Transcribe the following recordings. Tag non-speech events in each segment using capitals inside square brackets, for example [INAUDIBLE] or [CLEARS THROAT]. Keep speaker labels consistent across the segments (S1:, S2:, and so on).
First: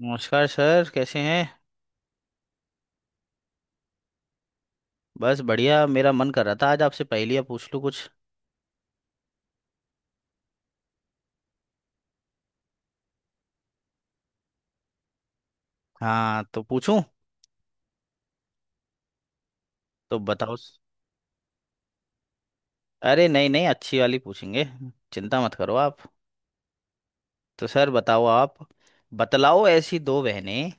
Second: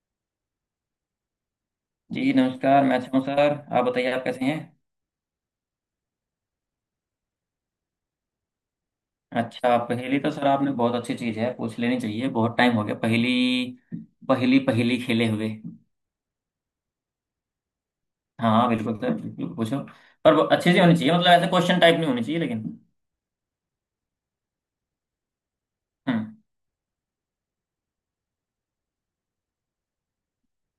S1: नमस्कार सर कैसे हैं।
S2: जी नमस्कार। मैं अच्छा हूँ सर। आप बताइए, आप कैसे हैं?
S1: बस बढ़िया। मेरा मन कर रहा था आज आपसे पहेलियाँ पूछ लूँ कुछ।
S2: अच्छा, पहेली तो सर आपने बहुत अच्छी चीज़ है, पूछ लेनी चाहिए। बहुत टाइम हो गया पहेली पहेली पहेली खेले हुए।
S1: हाँ तो पूछूं।
S2: हाँ बिल्कुल सर, बिल्कुल पूछो।
S1: तो
S2: पर वो
S1: बताओ।
S2: अच्छी सी होनी चाहिए, मतलब ऐसे क्वेश्चन टाइप नहीं होनी चाहिए, लेकिन।
S1: अरे नहीं नहीं, अच्छी वाली पूछेंगे। चिंता मत करो आप।
S2: हम्म।
S1: तो सर बताओ आप। बतलाओ, ऐसी दो बहनें,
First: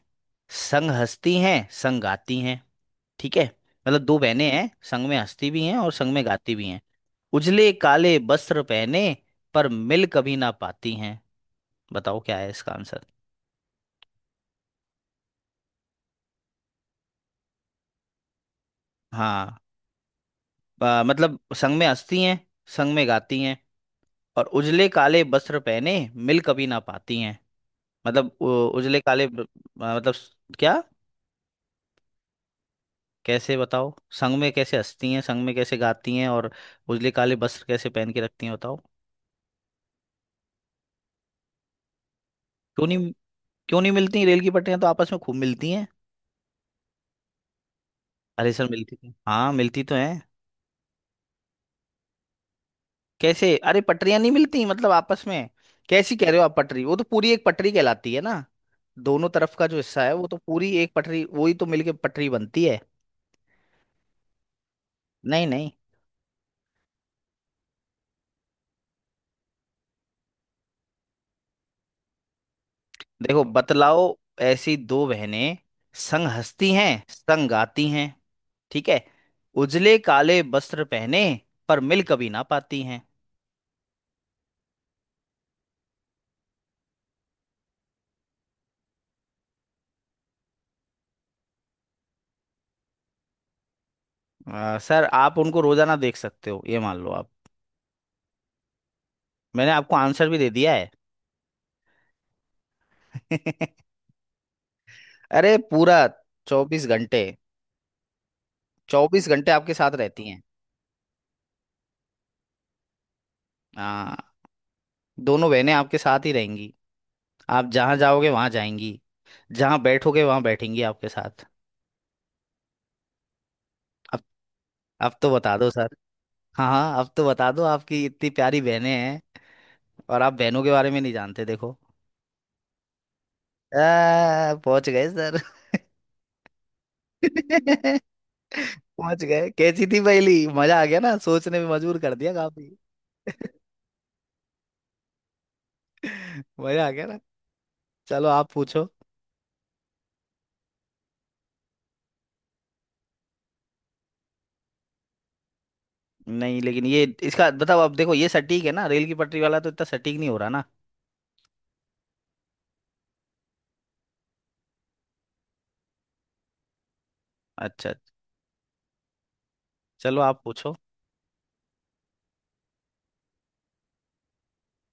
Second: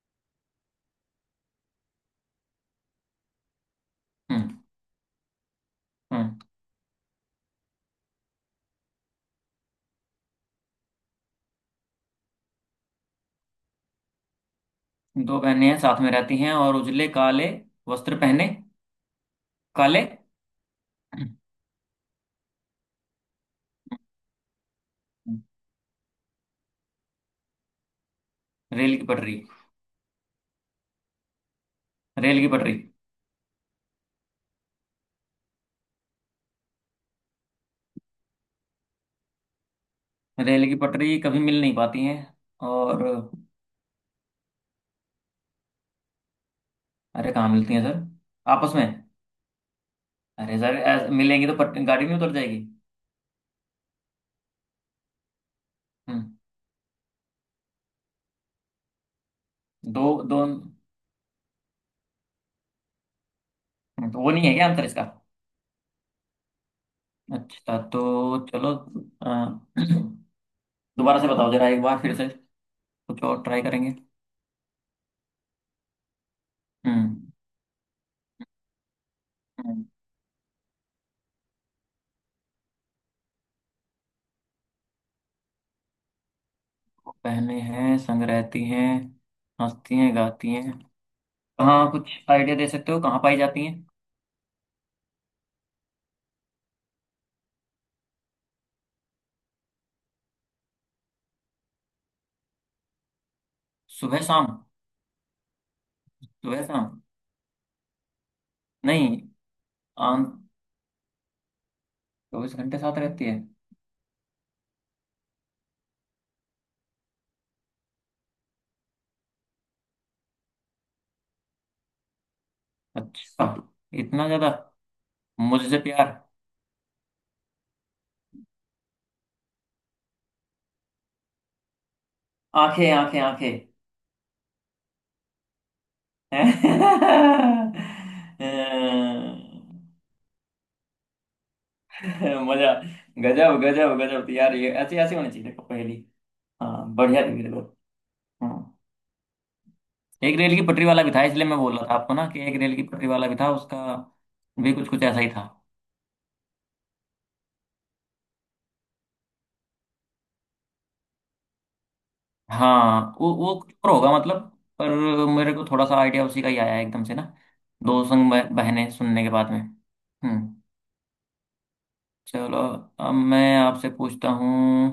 S1: संग हंसती हैं संग गाती हैं। ठीक है। मतलब दो बहनें
S2: हम्म।
S1: हैं, संग में हंसती भी हैं और संग में
S2: हम्म।
S1: गाती भी हैं। उजले काले वस्त्र पहने पर मिल कभी ना पाती हैं। बताओ क्या है इसका आंसर।
S2: दो बहनें हैं, साथ में रहती हैं, और उजले काले वस्त्र पहने।
S1: हाँ।
S2: काले।
S1: मतलब संग में हंसती हैं, संग में गाती हैं, और उजले काले वस्त्र पहने मिल कभी ना पाती हैं। मतलब
S2: रेल
S1: उजले
S2: की
S1: काले
S2: पटरी।
S1: मतलब क्या।
S2: रेल की पटरी।
S1: कैसे बताओ। संग में कैसे हंसती हैं, संग में कैसे गाती हैं, और उजले काले वस्त्र कैसे पहन के रखती हैं बताओ।
S2: रेल की पटरी कभी मिल नहीं पाती हैं।
S1: क्यों
S2: और?
S1: नहीं। क्यों नहीं मिलती? रेल की पटरियां तो आपस में खूब मिलती हैं।
S2: अरे कहाँ मिलती हैं सर?
S1: अरे सर,
S2: आपस में?
S1: मिलती तो हाँ मिलती तो हैं।
S2: अरे सर, ऐस- मिलेंगी तो पट, गाड़ी नहीं उतर जाएगी।
S1: कैसे? अरे पटरियां नहीं मिलती मतलब आपस में। कैसी
S2: हम्म।
S1: कह रहे हो आप? पटरी वो तो पूरी एक पटरी कहलाती है ना। दोनों तरफ का जो हिस्सा
S2: दो
S1: है वो तो
S2: दो
S1: पूरी एक पटरी, वही तो मिलके पटरी बनती है।
S2: तो वो नहीं है क्या आंसर इसका?
S1: नहीं नहीं।
S2: अच्छा, तो चलो। अ, [CLEARS THROAT] दोबारा से बताओ जरा, एक बार फिर से। कुछ और
S1: देखो
S2: ट्राई करेंगे।
S1: बतलाओ। ऐसी दो बहनें, संग हंसती हैं
S2: हम्म।
S1: संग गाती हैं। ठीक है।
S2: हम्म,
S1: उजले काले वस्त्र पहने पर मिल कभी ना पाती हैं।
S2: वो पहने हैं, संग रहती हैं, हंसती हैं, गाती हैं। कहाँ? कुछ आइडिया दे सकते हो, कहाँ पाई जाती हैं?
S1: सर आप उनको रोजाना देख सकते हो, ये मान लो आप। मैंने आपको आंसर भी दे दिया है। [LAUGHS]
S2: सुबह शाम।
S1: अरे पूरा
S2: सुबह
S1: चौबीस
S2: शाम।
S1: घंटे
S2: नहीं।
S1: 24 घंटे आपके साथ
S2: आन।
S1: रहती हैं।
S2: 24 घंटे साथ रहती है?
S1: हाँ। दोनों बहनें आपके साथ ही रहेंगी। आप जहाँ जाओगे वहाँ जाएंगी, जहाँ बैठोगे वहाँ बैठेंगी आपके साथ।
S2: अच्छा,
S1: अब
S2: इतना ज्यादा
S1: अब तो बता दो
S2: मुझसे
S1: सर।
S2: प्यार?
S1: हाँ हाँ, अब तो बता दो। आपकी इतनी प्यारी बहनें हैं और आप बहनों के बारे में नहीं जानते देखो।
S2: आंखें! आंखें! आंखें!
S1: पहुंच गए सर।
S2: [LAUGHS]
S1: [LAUGHS]
S2: मजा।
S1: पहुंच गए। कैसी थी पहली? मजा आ गया ना, सोचने में मजबूर कर दिया काफी। [LAUGHS]
S2: गजब गजब गजब यार, ये ऐसी ऐसी होनी चाहिए देखो पहेली।
S1: मजा आ
S2: हाँ
S1: गया ना।
S2: बढ़िया थी मेरे को।
S1: चलो आप
S2: हाँ,
S1: पूछो।
S2: एक रेल की पटरी वाला भी था, इसलिए मैं बोल रहा था आपको ना, कि एक रेल की पटरी वाला भी था, उसका भी कुछ कुछ ऐसा ही था।
S1: नहीं लेकिन ये इसका बताओ आप। देखो ये सटीक है ना, रेल की पटरी वाला तो इतना सटीक नहीं हो रहा ना।
S2: हाँ वो कुछ और होगा, मतलब। पर मेरे को थोड़ा सा आइडिया उसी का ही आया एकदम से ना,
S1: अच्छा।
S2: दो संग बह- बहनें सुनने के बाद में।
S1: चलो आप
S2: हम्म।
S1: पूछो।
S2: चलो अब मैं आपसे पूछता हूँ।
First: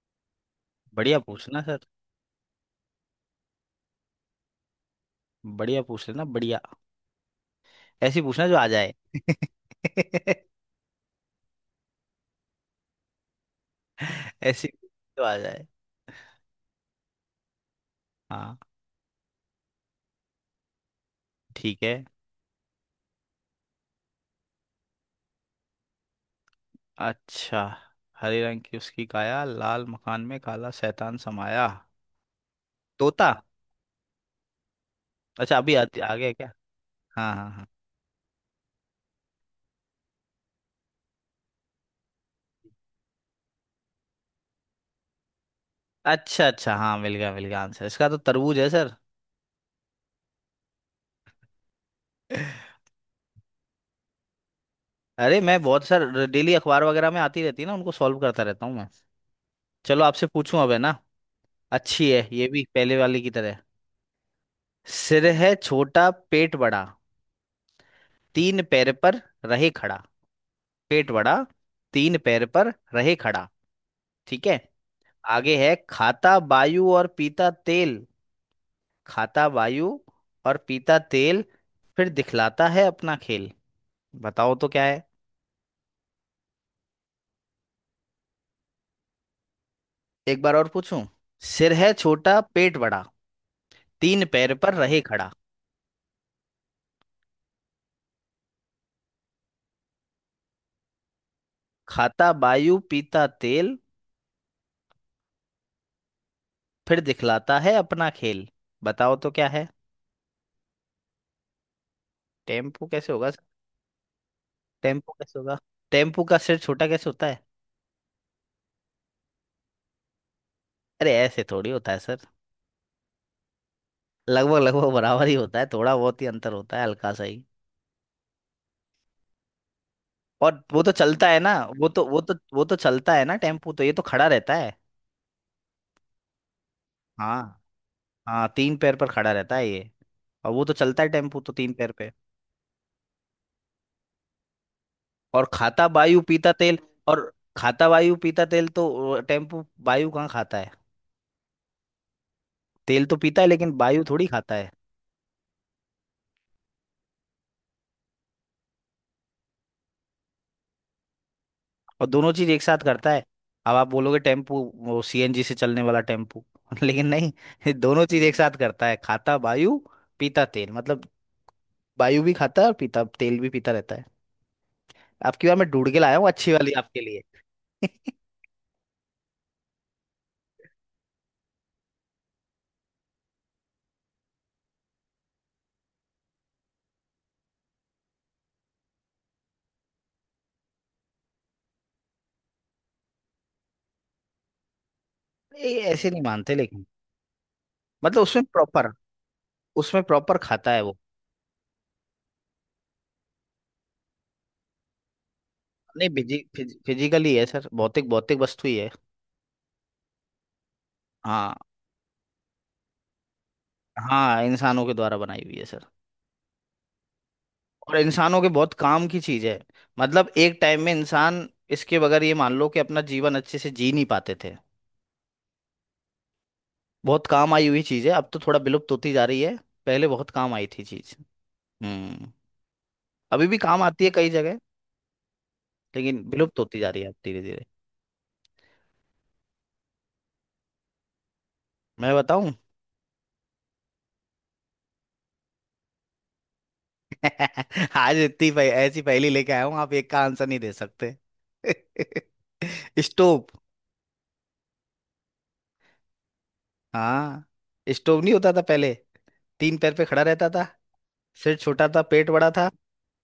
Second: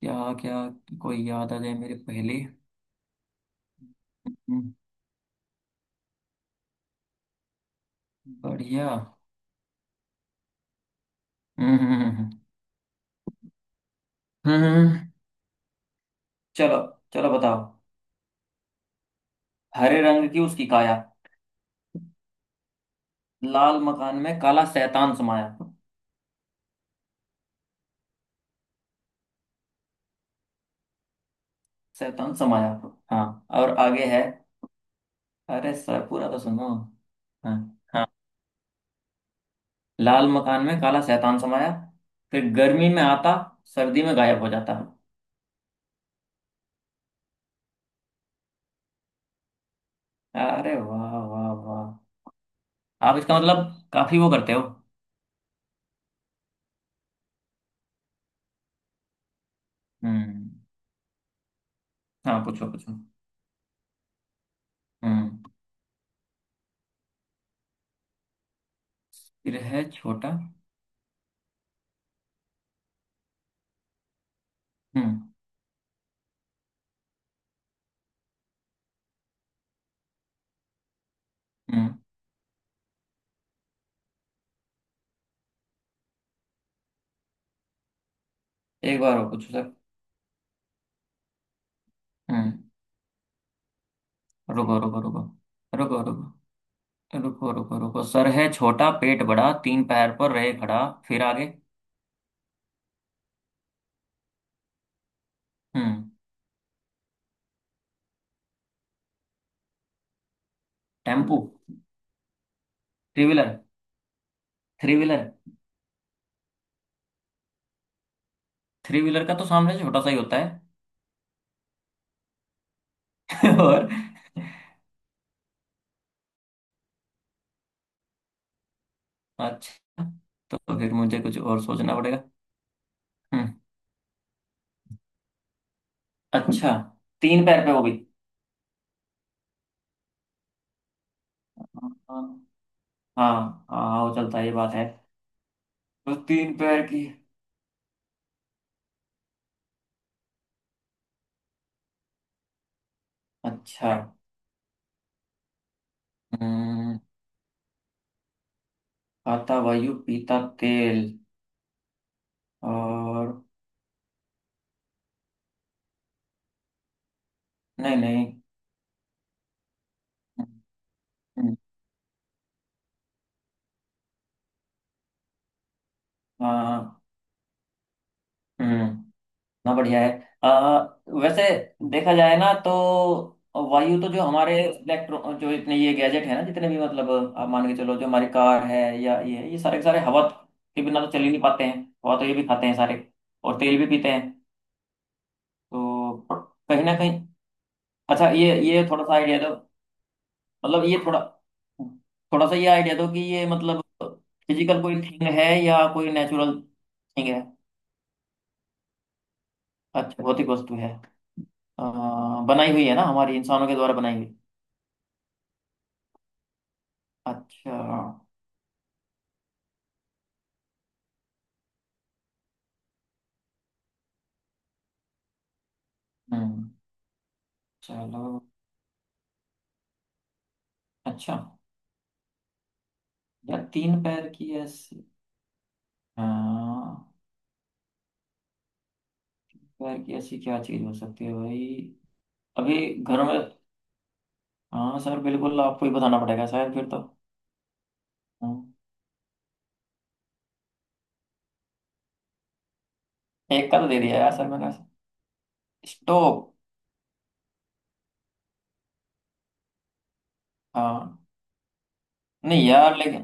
S2: क्या क्या
S1: बढ़िया
S2: कोई याद आ
S1: पूछना
S2: जाए
S1: सर।
S2: मेरे पहले।
S1: बढ़िया पूछ लेना बढ़िया। ऐसी पूछना जो आ
S2: बढ़िया।
S1: जाए। [LAUGHS]
S2: हम्म हम्म हम्म हम्म। हम्म,
S1: ऐसी
S2: हम्म, हम्म।
S1: जो आ जाए।
S2: चलो। चलो बताओ।
S1: हाँ।
S2: हरे रंग की उसकी काया,
S1: ठीक है।
S2: लाल मकान में काला शैतान समाया।
S1: अच्छा। हरे रंग की उसकी काया, लाल मकान में काला शैतान समाया।
S2: शैतान समाया?
S1: तोता।
S2: हाँ, और आगे है।
S1: अच्छा अभी
S2: अरे सर,
S1: आ
S2: पूरा
S1: गया
S2: तो
S1: क्या?
S2: सुनो।
S1: हाँ हाँ
S2: हाँ
S1: हाँ।
S2: हाँ। लाल मकान में काला शैतान समाया, फिर गर्मी में आता, सर्दी में गायब हो जाता।
S1: अच्छा अच्छा, हाँ मिल गया मिल गया, आंसर इसका तो तरबूज है सर।
S2: अरे वाह वाह वाह!
S1: [LAUGHS]
S2: आप इसका मतलब काफी वो करते हो।
S1: अरे मैं बहुत सारे डेली अखबार वगैरह में आती रहती है ना, उनको सॉल्व करता रहता हूँ मैं। चलो आपसे पूछूं
S2: हम्म।
S1: अब, है ना। अच्छी है
S2: हाँ
S1: ये भी
S2: पूछो
S1: पहले
S2: पूछो।
S1: वाली की तरह। सिर
S2: हम्म।
S1: है छोटा पेट बड़ा, तीन पैर पर
S2: फिर
S1: रहे
S2: है
S1: खड़ा।
S2: छोटा।
S1: पेट बड़ा, तीन पैर पर रहे खड़ा। ठीक है।
S2: हम्म।
S1: आगे है, खाता वायु और पीता तेल। खाता वायु और पीता तेल,
S2: हम्म।
S1: फिर दिखलाता है अपना खेल। बताओ तो क्या है।
S2: एक बार और पूछो सर।
S1: एक बार और पूछूं। सिर है छोटा
S2: हम्म।
S1: पेट बड़ा, तीन पैर पर
S2: रुको रुको
S1: रहे
S2: रुको।
S1: खड़ा।
S2: रुको रुको। रुको रुको रुको। सर है छोटा, पेट बड़ा, 3 पैर पर रहे खड़ा। फिर आगे?
S1: खाता वायु पीता तेल,
S2: हम्म।
S1: फिर दिखलाता है अपना खेल। बताओ तो क्या है।
S2: टेम्पू।
S1: टेम्पू कैसे
S2: थ्री
S1: होगा sir?
S2: Wheeler. Three
S1: tempo
S2: wheeler.
S1: कैसे होगा? टेम्पू का सिर छोटा कैसे होता है?
S2: थ्री व्हीलर का तो सामने छोटा सा ही होता है।
S1: अरे ऐसे थोड़ी होता है सर।
S2: [LAUGHS] और?
S1: लगभग लगभग बराबर ही होता है, थोड़ा बहुत ही अंतर होता है, हल्का सा ही।
S2: अच्छा,
S1: और
S2: तो
S1: वो तो
S2: फिर मुझे
S1: चलता है
S2: कुछ
S1: ना।
S2: और
S1: वो
S2: सोचना
S1: तो वो
S2: पड़ेगा।
S1: तो वो तो चलता है ना
S2: हम्म।
S1: टेम्पू तो, ये तो खड़ा रहता है।
S2: अच्छा, तीन
S1: हाँ।
S2: पैर पे वो भी।
S1: हाँ तीन पैर पर खड़ा रहता है ये। और वो तो चलता है टेम्पू तो, तीन
S2: हाँ
S1: पैर पे।
S2: हाँ हाँ, वो चलता है, ये बात है।
S1: और खाता
S2: तो
S1: वायु पीता
S2: तीन
S1: तेल।
S2: पैर की।
S1: और खाता वायु पीता तेल, तो टेम्पू वायु कहाँ खाता है। तेल तो पीता है लेकिन
S2: अच्छा।
S1: वायु थोड़ी खाता है।
S2: हम्म। खाता वायु, पीता तेल।
S1: और दोनों चीज एक साथ करता है।
S2: और?
S1: अब आप बोलोगे टेम्पू, वो सीएनजी से चलने वाला टेम्पू। [LAUGHS] लेकिन नहीं। ये
S2: नहीं
S1: दोनों चीज
S2: नहीं।
S1: एक साथ करता है, खाता वायु पीता तेल, मतलब वायु भी खाता है और पीता तेल भी पीता रहता है। आपकी बार मैं ढूंढ के लाया हूँ अच्छी वाली आपके
S2: आ,
S1: लिए। [LAUGHS]
S2: हम्म, ना बढ़िया है। आ, वैसे देखा जाए ना तो, वायु तो जो हमारे इलेक्ट्रो जो इतने ये गैजेट है ना जितने भी, मतलब, आप मान के चलो जो हमारी कार है या ये सारे के सारे हवा के बिना तो चल ही नहीं पाते हैं। हवा तो ये भी खाते हैं सारे, और तेल भी पीते हैं।
S1: ये ऐसे
S2: तो
S1: नहीं मानते
S2: कहीं
S1: लेकिन।
S2: ना कहीं।
S1: मतलब
S2: अच्छा,
S1: उसमें
S2: ये
S1: प्रॉपर,
S2: थोड़ा सा आइडिया दो,
S1: उसमें प्रॉपर खाता है
S2: मतलब
S1: वो।
S2: ये थोड़ा, थोड़ा सा ये आइडिया दो, कि ये मतलब फिजिकल कोई थिंग है या
S1: नहीं
S2: कोई नेचुरल थिंग
S1: फिजिकली
S2: है?
S1: है सर, भौतिक भौतिक वस्तु ही है।
S2: अच्छा, भौतिक वस्तु है।
S1: हाँ।
S2: अ, बनाई हुई है ना, हमारी इंसानों के द्वारा बनाई हुई?
S1: हाँ इंसानों के द्वारा बनाई हुई है सर।
S2: अच्छा।
S1: और इंसानों के बहुत काम की चीज है। मतलब एक टाइम में इंसान इसके बगैर, ये मान लो कि, अपना जीवन अच्छे से जी नहीं पाते थे।
S2: हम्म।
S1: बहुत काम आई हुई चीज है, अब तो
S2: चलो।
S1: थोड़ा विलुप्त होती जा रही है। पहले बहुत काम आई थी चीज।
S2: अच्छा।
S1: हम्म। अभी भी
S2: यार
S1: काम
S2: तीन
S1: आती है
S2: पैर
S1: कई
S2: की
S1: जगह।
S2: ऐसी,
S1: लेकिन विलुप्त होती जा रही है
S2: हाँ,
S1: अब धीरे धीरे।
S2: पैर की ऐसी क्या चीज हो सकती है भाई?
S1: मैं बताऊं?
S2: अभी घर में? हाँ सर, बिल्कुल आपको ही बताना पड़ेगा शायद फिर तो।
S1: [LAUGHS] आज इतनी
S2: हम्म,
S1: ऐसी पहेली लेके आया हूं, आप एक का आंसर नहीं दे सकते। [LAUGHS] स्टोव।
S2: एक का तो दे दिया यार सर मैंने। स्टोव?
S1: हाँ। स्टोव नहीं होता था पहले। तीन पैर पे खड़ा रहता था।
S2: हाँ।
S1: सिर छोटा था पेट बड़ा
S2: नहीं
S1: था,
S2: यार लेकिन।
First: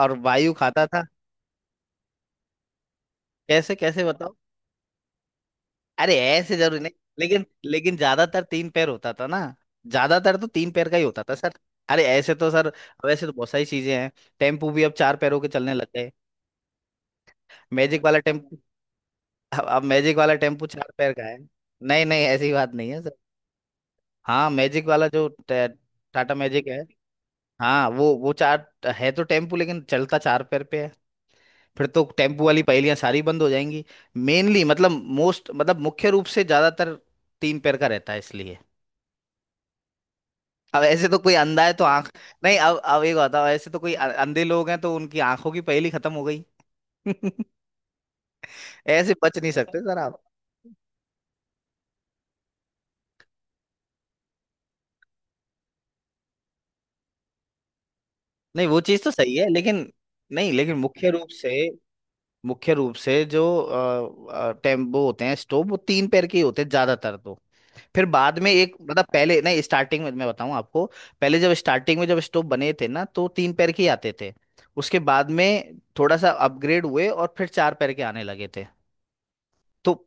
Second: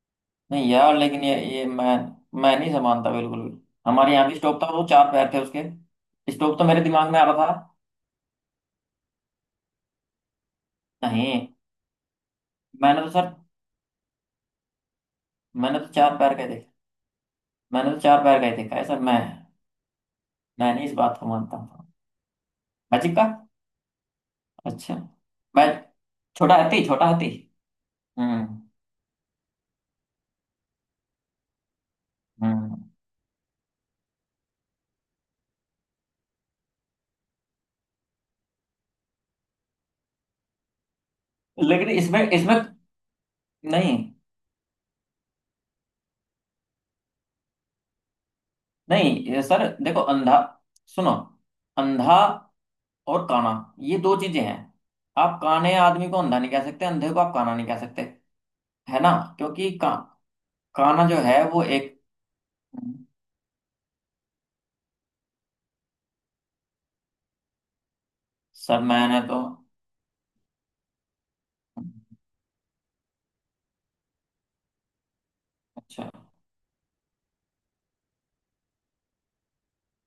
S1: और वायु
S2: नहीं
S1: खाता
S2: यार
S1: था।
S2: लेकिन ये मैं नहीं समानता बिल्कुल भी।
S1: कैसे? कैसे
S2: हमारे यहाँ
S1: बताओ।
S2: भी स्टोव था, वो 4 पैर थे उसके।
S1: अरे ऐसे
S2: स्टोव तो
S1: जरूरी
S2: मेरे
S1: नहीं।
S2: दिमाग में आ
S1: लेकिन
S2: रहा था।
S1: लेकिन ज्यादातर तीन पैर होता था ना, ज्यादातर तो तीन पैर का ही होता था
S2: नहीं।
S1: सर। अरे ऐसे तो सर,
S2: मैंने तो
S1: वैसे
S2: सर,
S1: तो बहुत सारी चीजें हैं। टेम्पू भी अब चार पैरों के चलने
S2: मैंने तो
S1: लग गए।
S2: 4 पैर का ही देखा। मैंने तो
S1: मैजिक वाला
S2: चार पैर का ही
S1: टेम्पू।
S2: देखा है सर।
S1: अब मैजिक वाला टेम्पू
S2: मैं नहीं
S1: चार
S2: इस
S1: पैर
S2: बात
S1: का
S2: को
S1: है।
S2: मानता हूँ।
S1: नहीं नहीं, ऐसी बात नहीं है
S2: मैजिक
S1: सर।
S2: का?
S1: हाँ मैजिक
S2: अच्छा।
S1: वाला जो
S2: मैं,
S1: टाटा
S2: छोटा
S1: मैजिक है।
S2: हाथी छोटा हाथी।
S1: हाँ वो
S2: हम्म।
S1: चार है तो, टेम्पू लेकिन चलता चार पैर पे है। फिर तो टेम्पू वाली
S2: हम्म।
S1: पहेलियां सारी बंद हो जाएंगी। मेनली मतलब, मोस्ट मतलब, मुख्य रूप से ज्यादातर तीन पैर का रहता है इसलिए। अब ऐसे तो कोई अंधा है तो
S2: लेकिन
S1: आंख।
S2: इसमें इसमें,
S1: नहीं, अब एक बताओ, ऐसे तो कोई
S2: नहीं
S1: अंधे लोग हैं तो उनकी आंखों की पहेली खत्म हो गई। [LAUGHS]
S2: नहीं,
S1: ऐसे बच
S2: ये
S1: नहीं
S2: सर
S1: सकते सर
S2: देखो,
S1: आप।
S2: अंधा, सुनो, अंधा और काना, ये दो चीजें हैं। आप काने आदमी को अंधा नहीं कह सकते, अंधे को आप काना नहीं कह सकते,
S1: नहीं वो
S2: है
S1: चीज तो
S2: ना?
S1: सही है
S2: क्योंकि
S1: लेकिन,
S2: का-,
S1: नहीं लेकिन
S2: काना
S1: मुख्य
S2: जो
S1: रूप
S2: है
S1: से,
S2: वो एक।
S1: मुख्य रूप से जो टेम्पो होते हैं स्टोव, वो तीन पैर के ही होते हैं ज्यादातर तो। फिर बाद में एक
S2: सर
S1: मतलब,
S2: मैंने
S1: पहले
S2: तो।
S1: नहीं, स्टार्टिंग में मैं बताऊं आपको। पहले जब स्टार्टिंग में जब स्टोव बने थे ना, तो तीन पैर के ही आते थे। उसके बाद में
S2: अच्छा।
S1: थोड़ा सा अपग्रेड हुए और फिर चार पैर के आने लगे थे। तो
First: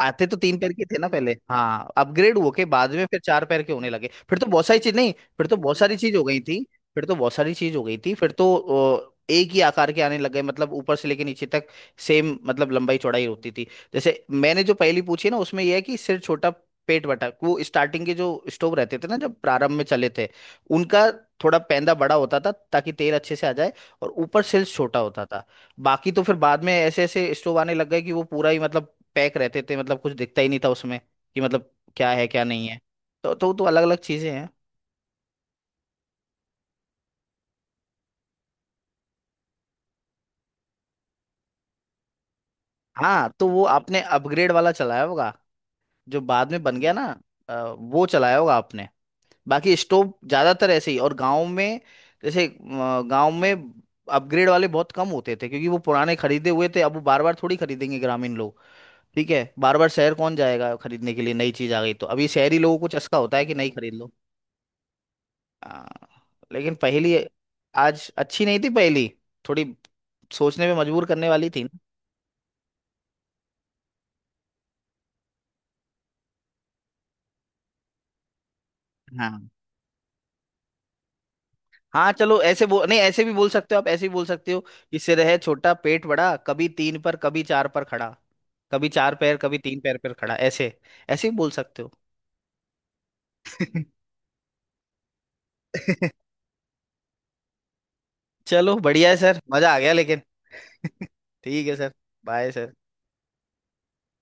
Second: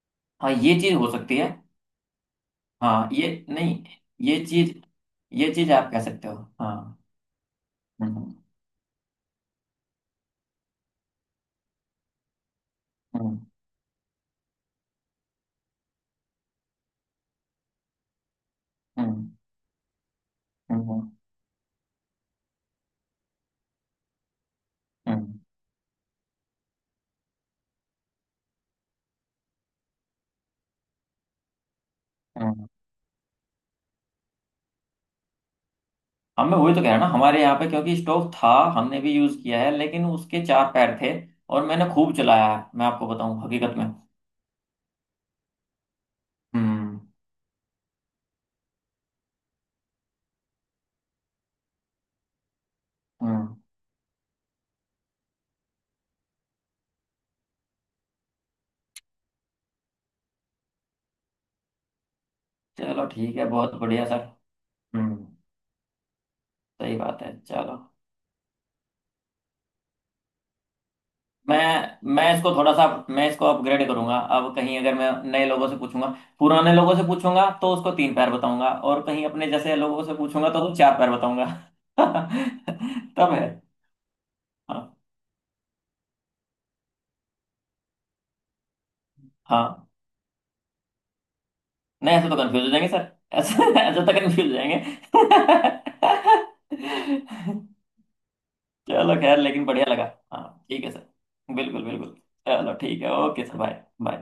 S1: आते तो
S2: हाँ,
S1: तीन पैर
S2: ये
S1: के
S2: चीज
S1: थे ना
S2: हो
S1: पहले,
S2: सकती है।
S1: हाँ अपग्रेड हुए के बाद में
S2: हाँ
S1: फिर
S2: ये
S1: चार पैर के
S2: नहीं।
S1: होने लगे फिर
S2: ये
S1: तो, बहुत सारी
S2: चीज,
S1: चीज, नहीं फिर
S2: ये
S1: तो
S2: चीज
S1: बहुत
S2: आप
S1: सारी
S2: कह
S1: चीज हो
S2: सकते हो।
S1: गई थी।
S2: हाँ।
S1: फिर तो बहुत सारी चीज हो गई थी फिर
S2: हम्म
S1: तो। एक ही आकार के आने लग गए, मतलब ऊपर से लेके नीचे तक सेम, मतलब लंबाई चौड़ाई
S2: हम्म
S1: होती थी। जैसे मैंने जो पहली पूछी ना, उसमें यह है कि सिर छोटा पेट बड़ा, वो स्टार्टिंग के जो स्टोव रहते थे ना,
S2: हम्म,
S1: जब प्रारंभ में चले थे, उनका
S2: हम्म
S1: थोड़ा पैंदा बड़ा होता था ताकि तेल अच्छे से आ जाए, और ऊपर सिर छोटा होता
S2: हम्म
S1: था। बाकी तो फिर बाद में ऐसे ऐसे स्टोव आने लग गए कि वो पूरा ही मतलब पैक रहते थे, मतलब कुछ दिखता ही नहीं था उसमें कि, मतलब क्या है क्या नहीं
S2: हम्म।
S1: है। तो अलग अलग चीजें हैं।
S2: हाँ मैं वही तो कह रहा ना, हमारे यहाँ पे क्योंकि स्टोव था, हमने भी यूज किया है, लेकिन उसके 4 पैर थे। और मैंने खूब चलाया है, मैं आपको
S1: हाँ
S2: बताऊं,
S1: तो वो
S2: हकीकत में।
S1: आपने अपग्रेड वाला चलाया होगा, जो बाद में बन गया
S2: हम्म।
S1: ना। अ, वो चलाया होगा आपने। बाकी स्टोव ज्यादातर ऐसे ही, और गांव में जैसे, गांव में
S2: हम्म।
S1: अपग्रेड वाले बहुत कम होते थे, क्योंकि वो पुराने खरीदे हुए थे, अब वो बार बार थोड़ी खरीदेंगे ग्रामीण लोग। ठीक है, बार बार शहर कौन जाएगा खरीदने के लिए, नई चीज आ गई तो अभी शहरी लोगों को
S2: चलो
S1: चस्का
S2: ठीक
S1: होता है
S2: है,
S1: कि नहीं
S2: बहुत
S1: खरीद
S2: बढ़िया
S1: लो।
S2: सर। हम्म।
S1: आ, लेकिन
S2: सही
S1: पहेली
S2: बात है, चलो।
S1: आज अच्छी नहीं थी पहेली, थोड़ी सोचने पे मजबूर करने वाली थी ना।
S2: मैं मैं इसको थोड़ा सा, मैं इसको अपग्रेड करूंगा। अब कहीं अगर मैं नए लोगों से पूछूंगा, पुराने लोगों से पूछूंगा तो उसको 3 पैर बताऊंगा, और कहीं अपने
S1: हाँ
S2: जैसे लोगों से पूछूंगा तो उसको 4 पैर बताऊंगा।
S1: हाँ, चलो ऐसे बोल, नहीं
S2: [LAUGHS]
S1: ऐसे भी
S2: तब
S1: बोल
S2: है।
S1: सकते हो आप, ऐसे भी बोल सकते हो
S2: हाँ।
S1: कि सिर है छोटा पेट बड़ा, कभी तीन पर कभी चार पर खड़ा। कभी चार पैर कभी तीन
S2: हाँ।
S1: पैर पर खड़ा, ऐसे ऐसे ही बोल सकते हो।
S2: नहीं ऐसे तो कंफ्यूज हो जाएंगे सर, [LAUGHS] ऐसे ऐसे तो कंफ्यूज हो जाएंगे।
S1: [LAUGHS]
S2: [LAUGHS]
S1: चलो बढ़िया
S2: चलो
S1: है
S2: खैर,
S1: सर,
S2: लेकिन
S1: मजा आ
S2: बढ़िया
S1: गया
S2: लगा।
S1: लेकिन।
S2: हाँ ठीक है सर।
S1: ठीक है
S2: बिल्कुल
S1: सर।
S2: बिल्कुल।
S1: Bye sir.
S2: चलो ठीक है, ओके सर, बाय बाय।